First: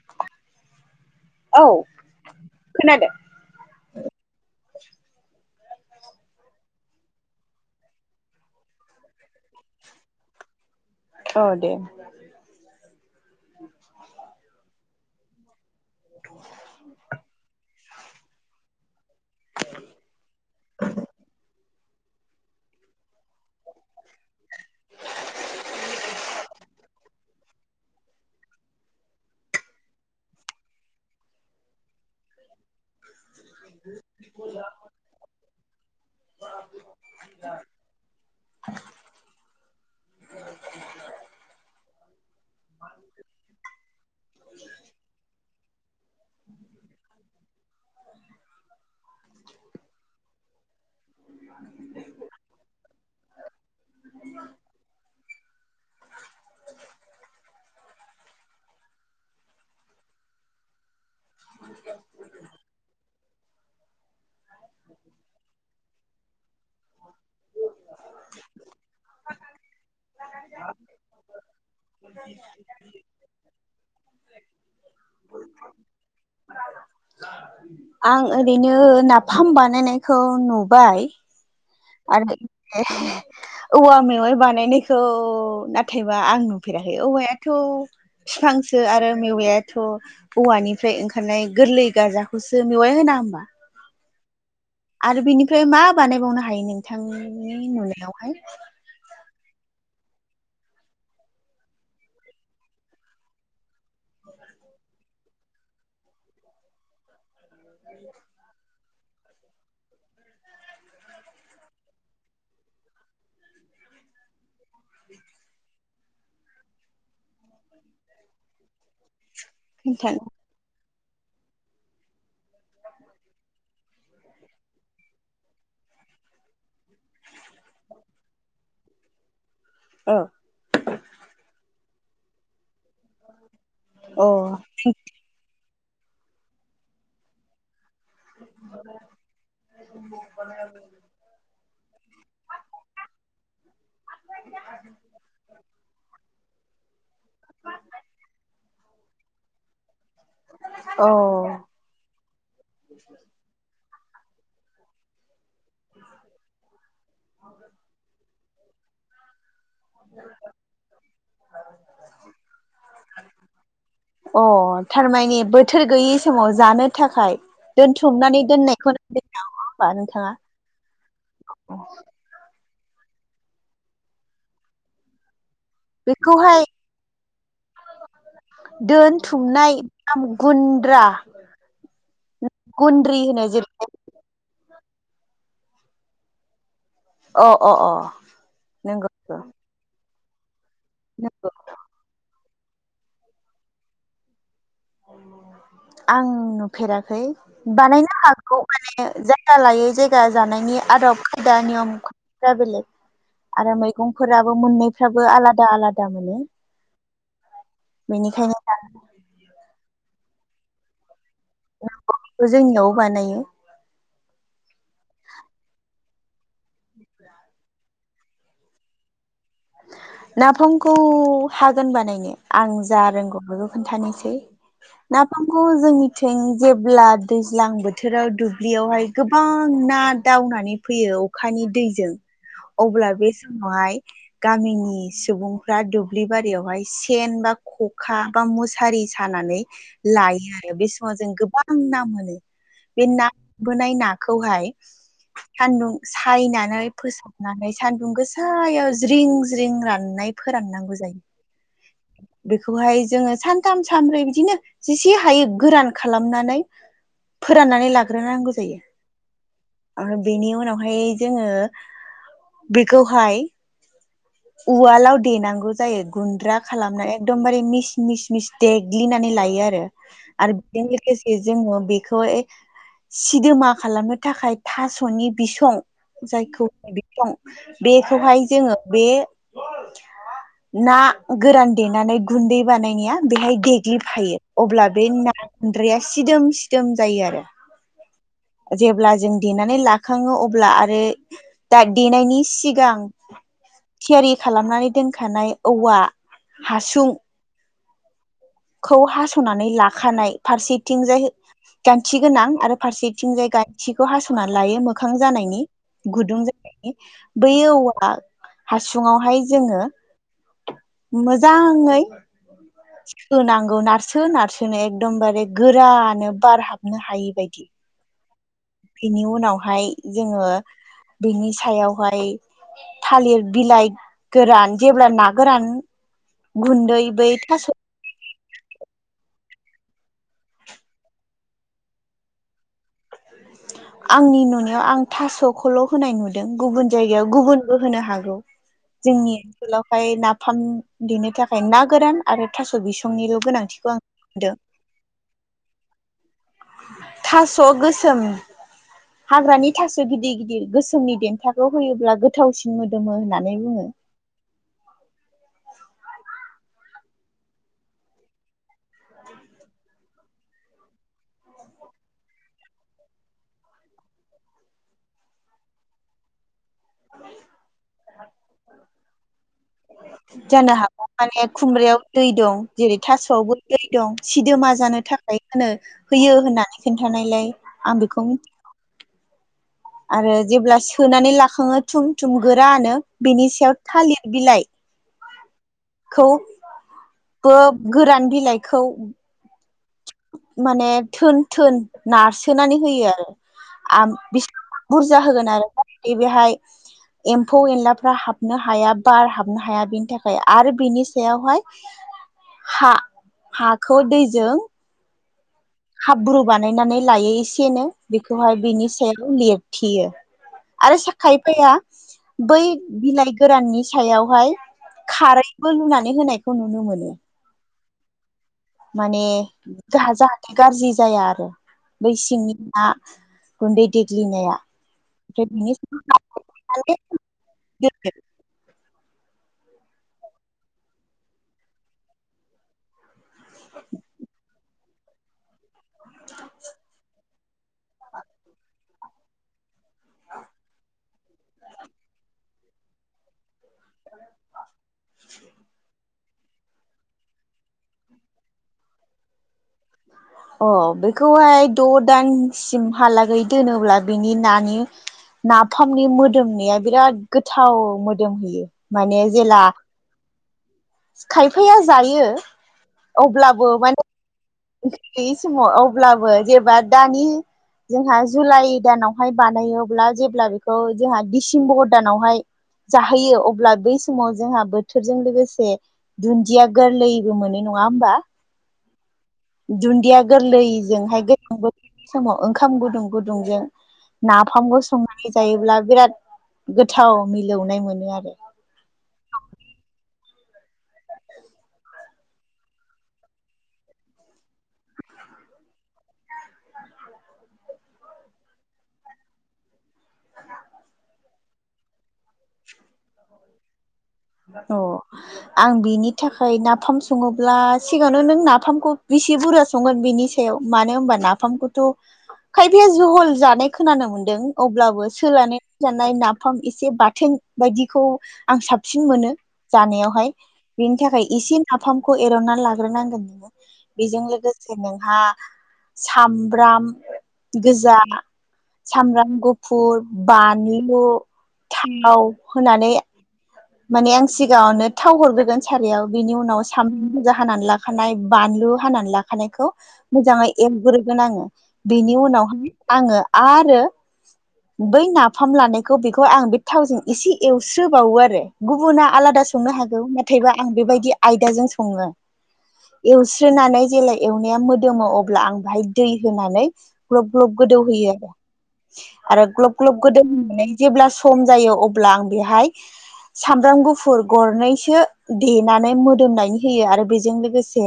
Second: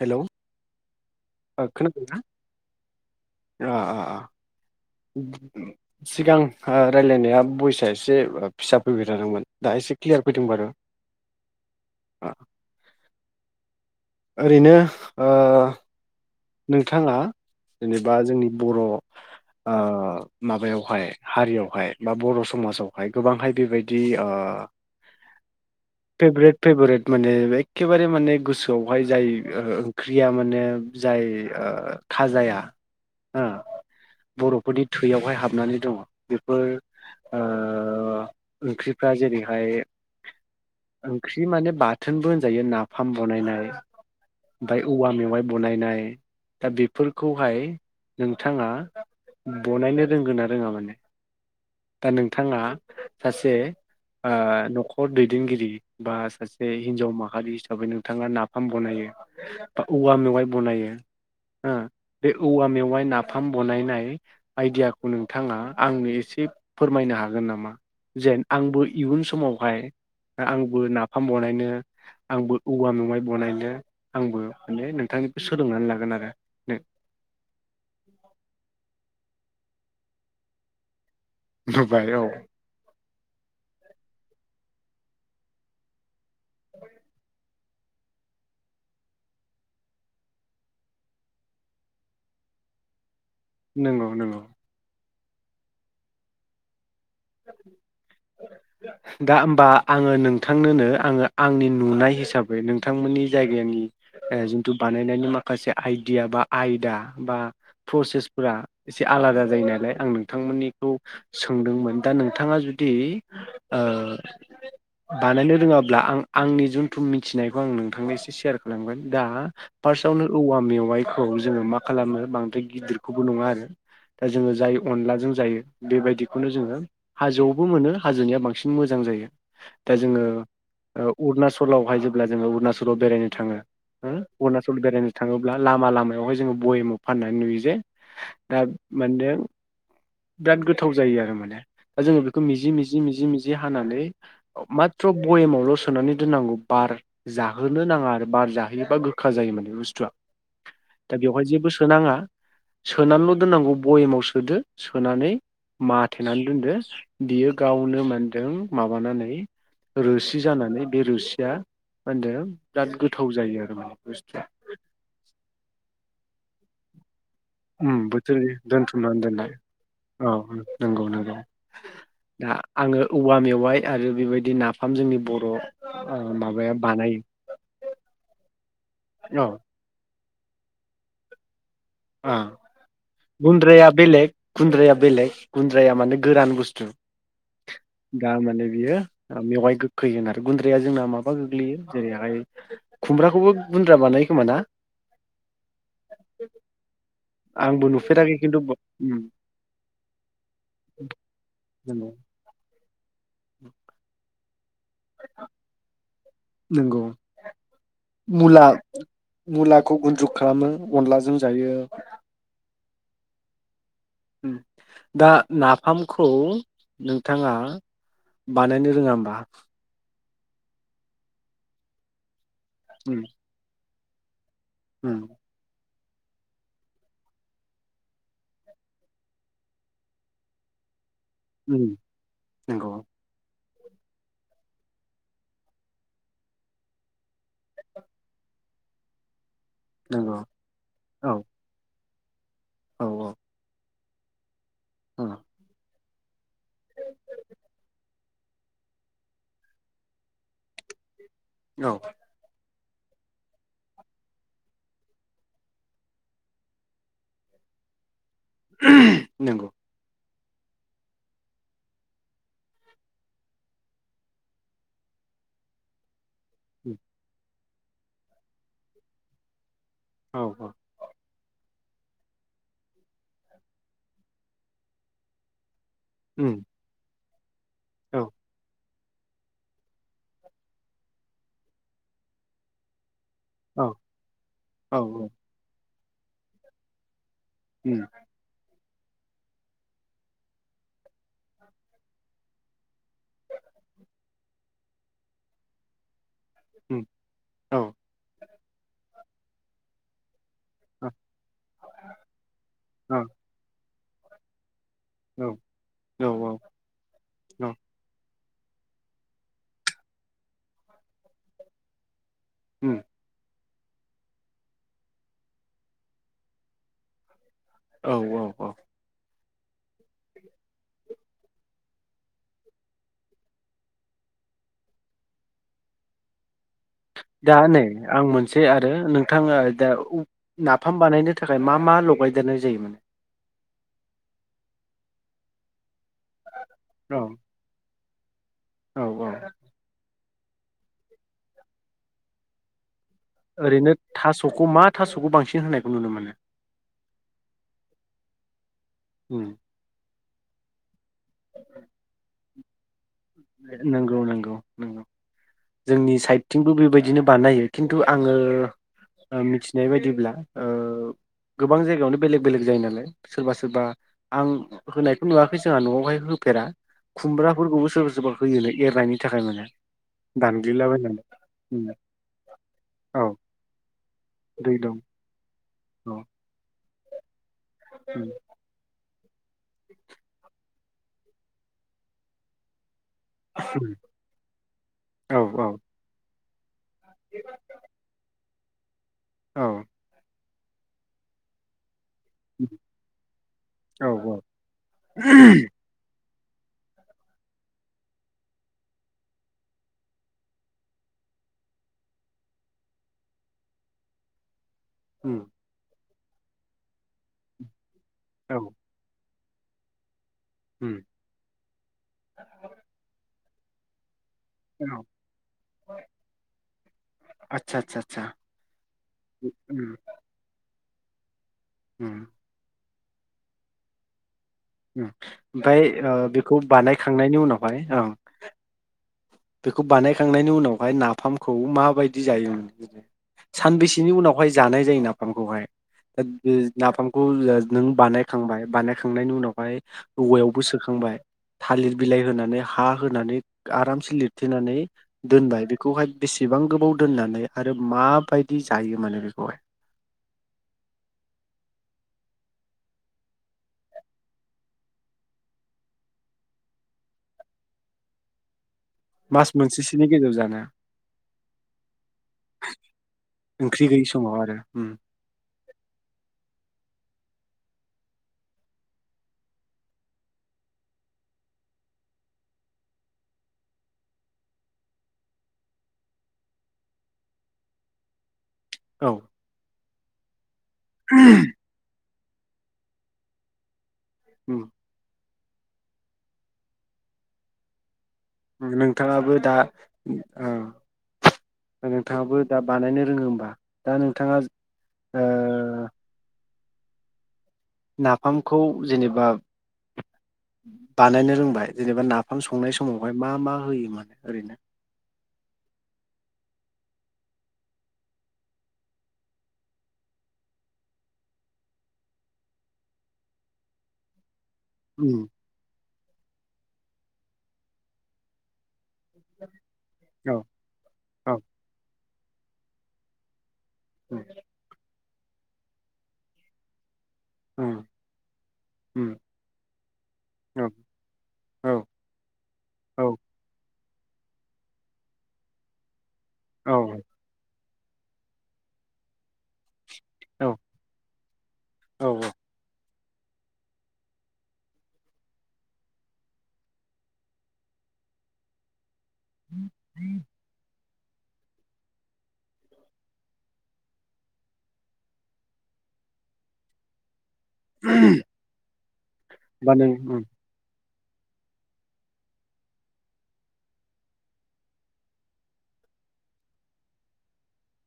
Hello औ ओ खोनादोना खोनादों। ओ अ अ। सिगां ओ रायज्लायनाया बयस एसे फिसा फैबाय थादोंमोन दा एसे क्लियार फैदों बारु। औ दे। ओ ओरैनो ओ नोंथाङा जेनेबा जोंनि बर' ओ माबायावहाय हारियावहाय बा बर' समाजावहाय गोबांहाय बेबायदि ओ फेभरेट फेभरेट माने एखेबारे माने गोसोआवहाय जाय ओंख्रिया माने जाय खाजाया ओ बर'फोरनि थैयावहाय हाबनानै दङ'। बेफोर ओंख्रिफ्रा जेरैहाय ओंख्रि माने बाथोनबो होनजायो नाफाम बनायनाय ओमफ्राय औवा मेवाइ गनायनाय दा बेफोरखौहाय नोंथाङा बनायनो रोंगोन रोङा माने? दा नोंथाङा सासे ओ न'खर दै देगिरि बा सासे हिनजाव माहारि हिसाबै नोंथाङा नाफाम बनायो बा औवा मेवाइ बनायो। ओ बे औवा मेवाय ना फाम बनायनाय आइडियाखौ नोंथाङा आंनो एसे फोरमायनो हागोन नामा जेन आंबो इयुन समावहाय। आंबो नाफाम बनायनो आंबो औवा मेवाइ बनायनो आंबो माने नोंथांनि। आं ओरैनो नाफामबानो। बानायनायखौ नुबाय। नुबाय औ आरो। औवा मेवाइ बानायनायखौ नाथाय। बा आं नुफेराखैबाया। थ' बिफांसो आरो मेवायाथ' औवानिफ्राय ओंखारनाय गोरलै गजाखौसो मेवाइ होना होमबा। नंगौ नंगौ। आरो बिनिफ्राय मा बानायबावनो हायो नों। बिथांनि नुनायावहाय। दा होमबा आङो नोंथांनोनो आङो आंनि नुनाय हिसाबै नोंथांमोननि जायगानि। ए जोंथु बानाय। ननायनि माखासे आइडिया बा आयदा बा। प्रसेसफोरा। एसे आलादा जायो नालाय आं नोंथांमोननिखौ सोंदोंमोन। दा नोंथाङा जुदि बानायनो रोङाब्ला आं आंनि जुनथु मिथिनायखौ आं नोंथांनो एसे सेयार खालामगोन दा। फार्स्टआवनो खोन्थानो औवा मेवाइ खौ जोङो मा खालामो बांद्राय गिदिरखौबो नङा आरो दा जोङो जाय अनलाजों जायो बेबायदिखौनो जोङो। हाजोआवबो मोनो हाजोनिया बांसिन मोजां जायो। दा जोङो अरुणाचलावहाय जो। ब्ला जोङो अरणाचल। अरुचलाव बेरायनो थाङो औ अरुणाचल बेरायनो थाङोब्ला। लामा लामायावहाय जोङो बयेमाव फाननानै नुयो जे दा माने बिराद गोथाव जायो आरो माने दा जोङो बेखौ मिजि मिजि मिजि मिजि हानानै माथ्र बयेमावल' सोनानै दोन। नांगौ बार जाहोनो नाङा आरो बार जाहोयोबा गोखा जायो माने बुस्थुआ। अ दा बेवहाय जेबो सोनाङा सोनानैल' दोननांगौ। बयेमाव सोदो सोनानै। माथेनानै। दो बियो गावनो मा। दों माबानानै। रोसि जानानै बे रोसिया मा होनदों बिराद गोथाव जायो आरो माने अ बुस्थुआ। थारमाने बोथोर गैयि समाव जानो थाखाय ओम दोनथुमनानै बोथोरनि दोननायखौ दोनथुमनानै दोननाय होमबा नोंथाङा औ औ नंगौ नंगौ दा आङो औवा मेवाइ आरो बेबायदि नाफाम जोंनि बर' बेखौहाय माबाया बानायो औ दोनथुमनाय ना गुन्द्रा। ओ गुन्द्रि होनो जेरै गुन्द्रैया बेलेग। गुन्द्राया बेलेग गुन्द्राया माने गोरान बुस्थु। अ अ अ दा माने बियो नंगौ मेवाय गो फैगोन आरो गुन्द्रि या जोंना माबा नंगौ गोग्लैयो जेरैहाय खुमब्राखौबो गुन्द्रा बानायो खोमा ना? आं। फेराखै आंबो बानायनो नुफेराखै खिन्थु हागौ माने उम जायगा लायै जायगा जानायनि आदब खायदा नियम नंगौ खौ बेलेग। [unintelligible] आरो मैगंफोरा बो मोननै। फ्रोबो आलादा आलादा। मोनो नोंगौ। बेनिखायनो मुला मुला। खौ गुन्द्रु खालामना अनलाजों जायो। बेखौ जोंनियाव बानायो। दा नाफामखौ नोंथाङा बानायनो रोङा होमबा? नाफामखौ हागोन बानायनो। आं जा उम रोंगौ खोन्थानोसै। उम नाफामखौ जोंनि थिं जेब्ला दैज्लां बोथोराव दुब्लियावहाय गोबां ना दावनानै फैयो अखानि उम दैजों नंगौ अब्ला बे नाय। गामिनि सुबुंफ्रा दुब्लि बारियावहाय सेन बा ख'खा बा मुसारि सानानै नंगौ लायो आरो बे समाव औ जों गोबां ना मोनो। औ बे ना औ [unintelligible] खौहाय उम सान्दुं सायनानै फोसाबनानै सान्दुं गोसायाव ज्रिं ज्रिं राननाय फोराननांगौ जायो। औ। खौहाय जोङो सानथाम सानब्रै बिदिनो जिसे हायो गोरान खालामनानै फोरनानै नांगौ नंगौ जायो। बेनि उनावहाय जोङो बेखौहाय उवालाव देनांगौ जायो। गुन्द्रा उम खालामना एकदमबारे मिस मिस मिस देग्लिनानै लायो आरो औ आरो औ बे [unintelligible] जोंओ बेखौ सिदोमा खालामनो थाखाय थास'नि बिसं उम जायखौ बिसं औ बेखौहाय जोङो बे ना गोरान देनानै गुन्दै बानायनाया। बेहाय औ देग्लिफायो अब्ला औ बे ना गुनद्राया सिदोम सिदोम जायो आरो। [unintelligible] जेब्ला जों देनानै लाखाङो अब्ला आरो दा देनायनि सिगां थियारि खालामनानै दोनखानाय औवा। औ। खौ हास'नानै लाखानाय। फारसेथिंजाय गान्थि गोनां आरो औ फारसेथिंजाय खौ हास'नानै लायो मो मोखां औ जानायनि गुदुं जानायनि बै औवा। हासुुंआवहाय जोङो मोजाङै। उम। होनांगौ नारसो नारसोनो एकदम बारे गोरानो बार हाबनो हायि बायदि। औ औ। औ बेनि उनावहाय जोङो बिनि सायावहाय थालिर बिलाइ गोरान जेब्ला ना गोरान गुन्दै बै दा थास' नै आं मोनसे आरो नों थां नाफाम बानायनो थाखाय मा मा लगायदेरनाय जायो माने। आंनि नुनायाव आं थास'खौल' होनाय नुदों। गुबुन औ जायगायाव गुबुनबो होनो हागोन। आरो। औ जोंनि औ ओनसोलावहाय ना फाम देनो थाखाय ना गोरान आरो थास' बिस'। ओरैनो थास'खौ मा थास'खौ बांसिन होनायखौ नुनो मोनो। थास' गोसोम। उम हाग्रानि थास' गिदिर गिदिर। [inaudible] नि देन्थाखौ होयोब्ला गोथावसिन मोदोमो। होननानै बुङो नंगौ नंगौ नंगौ जोंनि साइदथिंबो बेबायदि। बिदिनो बानायो खिन्थु आङो मिथिनाय बायदिब्ला गोबां जायगायावनो बेलेग बेलेग जायो नालाय सोरबा सोरबा आं होनायखौ नुवाखै जोंहा न'आवहाय होफेरा। खुमब्राफोरखौबो सोरबा सोरबा एरनायनि थाखाय माने। जानो हागौ दानग्लिलाबायनानै माने उम खुमब्रायाव दै दं जेरै औ थास'आवबो दै दं सिदोमा दै दं जानो थाखाय होनो औ होयो होननानै खिन्थानायलाय। आ बेखौ आरो जेब्ला सोनानै लाखाङो थुम थुम गोरानो। बेनि सायाव उम थालिर औ बिलाइखौ गो गोरान बिलाइखौ औ माने थोन थोन नारसोनानै होयो औ आरो बे बुरजा होगोन आरो बेहाय एम्फौ एनलाफ्रा हाबनो हाया बार हाबनो हाया बेनि थाखाय आरो बेनि सायावहाय हा हाखौ दैजों उ हाब्रु बानायनानै लायो एसेनो बेखौहाय औ बिनि सायाव होयो थियो उम आरो साखायफैया बै बिलाइ गोराननि सायाव हाय औ खारैबो लुनानै होनायखौ नुनो मोनो आदसा आदसा आदसा माने उम जाहा जाहाथे गाज्रि जाया आरो बै उम सिंनि ना गुन्दैदिग्लिनाया ओमफाय ओ बेखौ सायाव बानायखांनायनि उनावहाय ओं बेखौ बानायखांनायनि उनावहाय नाफामखौ माबायदि जायो? सानबैसेनि उनावहाय जानाय जायो नाफामखौहाय [unintelligible] ओ नाफामखौ नों बानायखांबाय बानायखांनायनि उनावहाय औवायावबो सोखांबाय थालिर बिलाइ होनानै हा होनानै आरामसे लिर थेनानै दोनबाय बेखौहाय बेसेबां गोबाव दोननानै आरो माबायदि जायो माने बेखौहाय अ बेखौहाय द दानसिमहालागै दोनोब्ला बेनि नानि नाफामनि मोदोमनाया बिराद गोथाव मोदोमहोयो। मास मोनसेसोनि गेजेराव जाना खायफाया जायो अब्लाबो ओंख्रि माने गैयि समाव आरो उम ओंख्रि गैयि समाव अब्लाबो जेबा दा दानि जोंहा जुलाइ दानावहाय बानायो अब्ला जेब्ला बेखौ जोंहा डसेम्बर दानावहाय जाहोयो अब्ला बै समाव जोंहा बोथोरजों लोगोसे दुन्दिया गोरलैबो मोनो नङा होमबा औ दुन्दिया गोरलै जोंहाय [unintelligible] समाव ओंखाम गुदुं गुदुंजों उम नाफामखौ संना [unintelligible] जायोब्ला बिराद गोथाव मिलौनाय मोनो आर नोंथाङाबो दा ओ नोंथांङाबो दा बानायनो रोङो होमबा दा नोंथांङा ओ नाफामखौ जेनेबा बानायनो रोंबाय जेनेबा नाफाम संनाय समावहाय मा मा होयो माने अ आं बिनि थाखाय ना फाम सङोब्ला सिगाङावनो नों नाफामखौ बेसे बुरजा संगोन बेनि सायाव मानो होनबा नाफामखौथ' खायफाया जहल जानाय खोनानो मोन्दों। अब्लाबो उम सोलाने जानाय नाफाम एसे बाथोन बायदिखौ आं साब सिन मोनो जानायावहाय औ बेनि थाखाय औ एसे नाफाम खौ एरननानै लाग्रोनांगोन नोङो बेजों लोगोसेनो आ सामब्राम उम गोजा उम सामब्राम गुफुर औ बानलु औ थाव होनानै औ माने आं सिगाङावनो थाव हरग्रोगोन सारायाव बेनि उनाव औ औ सामब्राम बुजा हानानै ला खानाय बानलु हानानै लाखानायखौ मोजाङै औ एवग्रोगोन आङो औ बेनि उनावहाय आङो आरो बै नाफाम लानायखौ बेखौ आं बे थावजों एसे एवस्रोबावो आरो। गुबुना आलादा संनो हागौ नाथायबा आं बेबायदि बिदि आयदाजों सङो एवस्रोनानै जेब्ला एवनाया मोदोमो अब्ला आं बेवहाय दै होनानै ग्लब ग्लब गोदौहोयो होमबा आरो। आरो ग्लब नों ग्लब गोदौ होननानै जेब्ला सम जायो अब्ला आं बेहाय सामब्राम गुफुर गरनैसो देनानै मोदोमनायनि होयो आरो बेजों लोगोसे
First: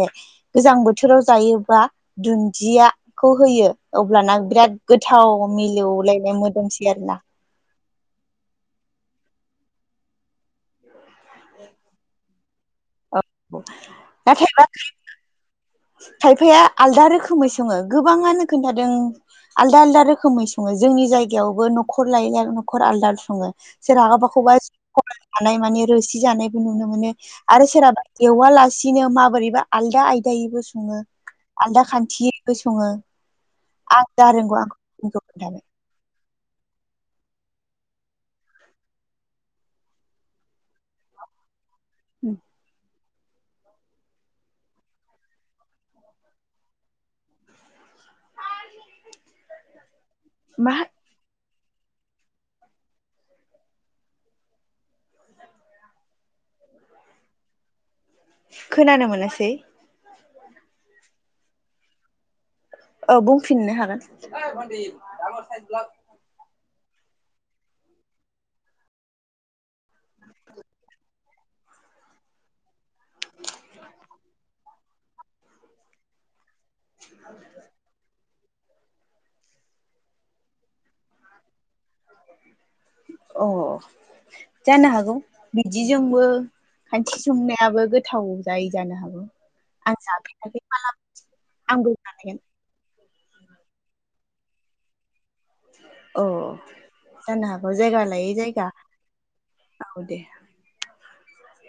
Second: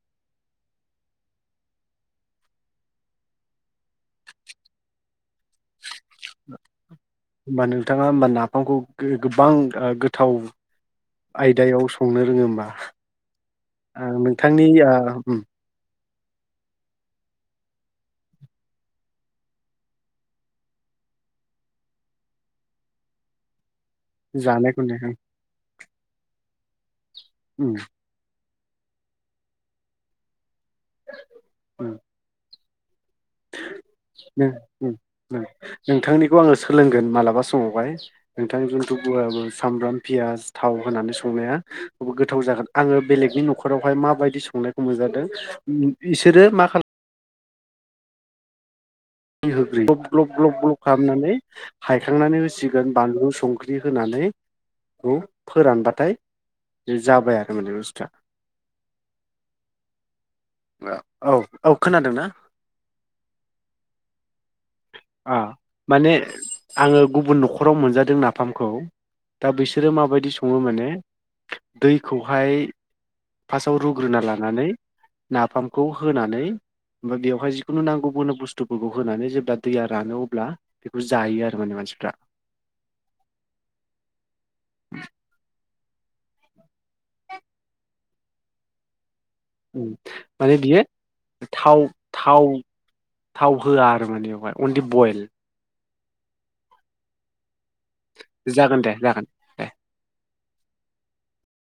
गोजां बोथोराव जायोबा दुन्दियाखौ होयो अब्लाना बिराद गोथाव मिलौलायनाय मोदोमसै आरो ना। होमबा नोंथाङा होमबा नाफामखौ गोबां गोथाव आयदायाव संनो रोङो होमबा। औ नाथाय नोंथांनि खायफाया आलदा रोखोमै सङो गोबाङानो खोनथादों आलदा आलदा रोखोमै सङो जोंनि जायगायावबो न'खर लायै नखर आलदा सङो। जानायखौनो [inaudible] रोसि जानायबो नुनो मोनो। आरो उम सोराबा एवा ला सिनो माबोरैबा आलदा आलदायैबो। सङो आलदा खान्थियै बो सङो। आं जा [inaudible] रोंगौ आं खोन्थाबाय नोंथांनि आङो सोलोंगोन मालाबा समावहाय नोंथांनिजोंथ' सामब्राम पियास थाव होनानै संनाया। गोथाव जागोन, आङो बेलेगनि न'खरावहाय माबायदि संनायखौ मोनजादों बिसोरो मा खालाम [inaudible] [unintelligible] ग्लब ग्ल ग्ल मा खालामनानै हायखांनानै होसिगोन बानलु संख्रि होनानै बेखौ फोरानबाथाय बे जाबाय आरो माने बुस्थुआ खोनानो मोनासै? औ औ खोनादोंना? औ बुंफिननो हाग भन् आ साइ ब माने आङो गुबुन न'खराव मोनजादों नाफामखौ दा बिसोरो माबायदि सङो माने दैखौहाय फार्स्टआव रुग्रोना लानानै नाफामखौ होनानै ओफ्राय बेवहाय जिखुन नांगौ होन बुस्थु फुस्थुफोरखौ होनानै जेब्ला दैया रानो अब्ला बेखौ जायो आरो माने मानसिफ्रा अ जानो हागौ बिदिजोंबो खान्थि संनायाबो गोद थाव जायै जानो हागौ आं माने जाफेराखै बियो मालाबा थाव आंबो जानायगोन थाव थाव होआ आरो माने बेवहाय अनलि बयल अ जानो हाग औ जायगाालाय जायगा जागोन दे जागोन दे औ दे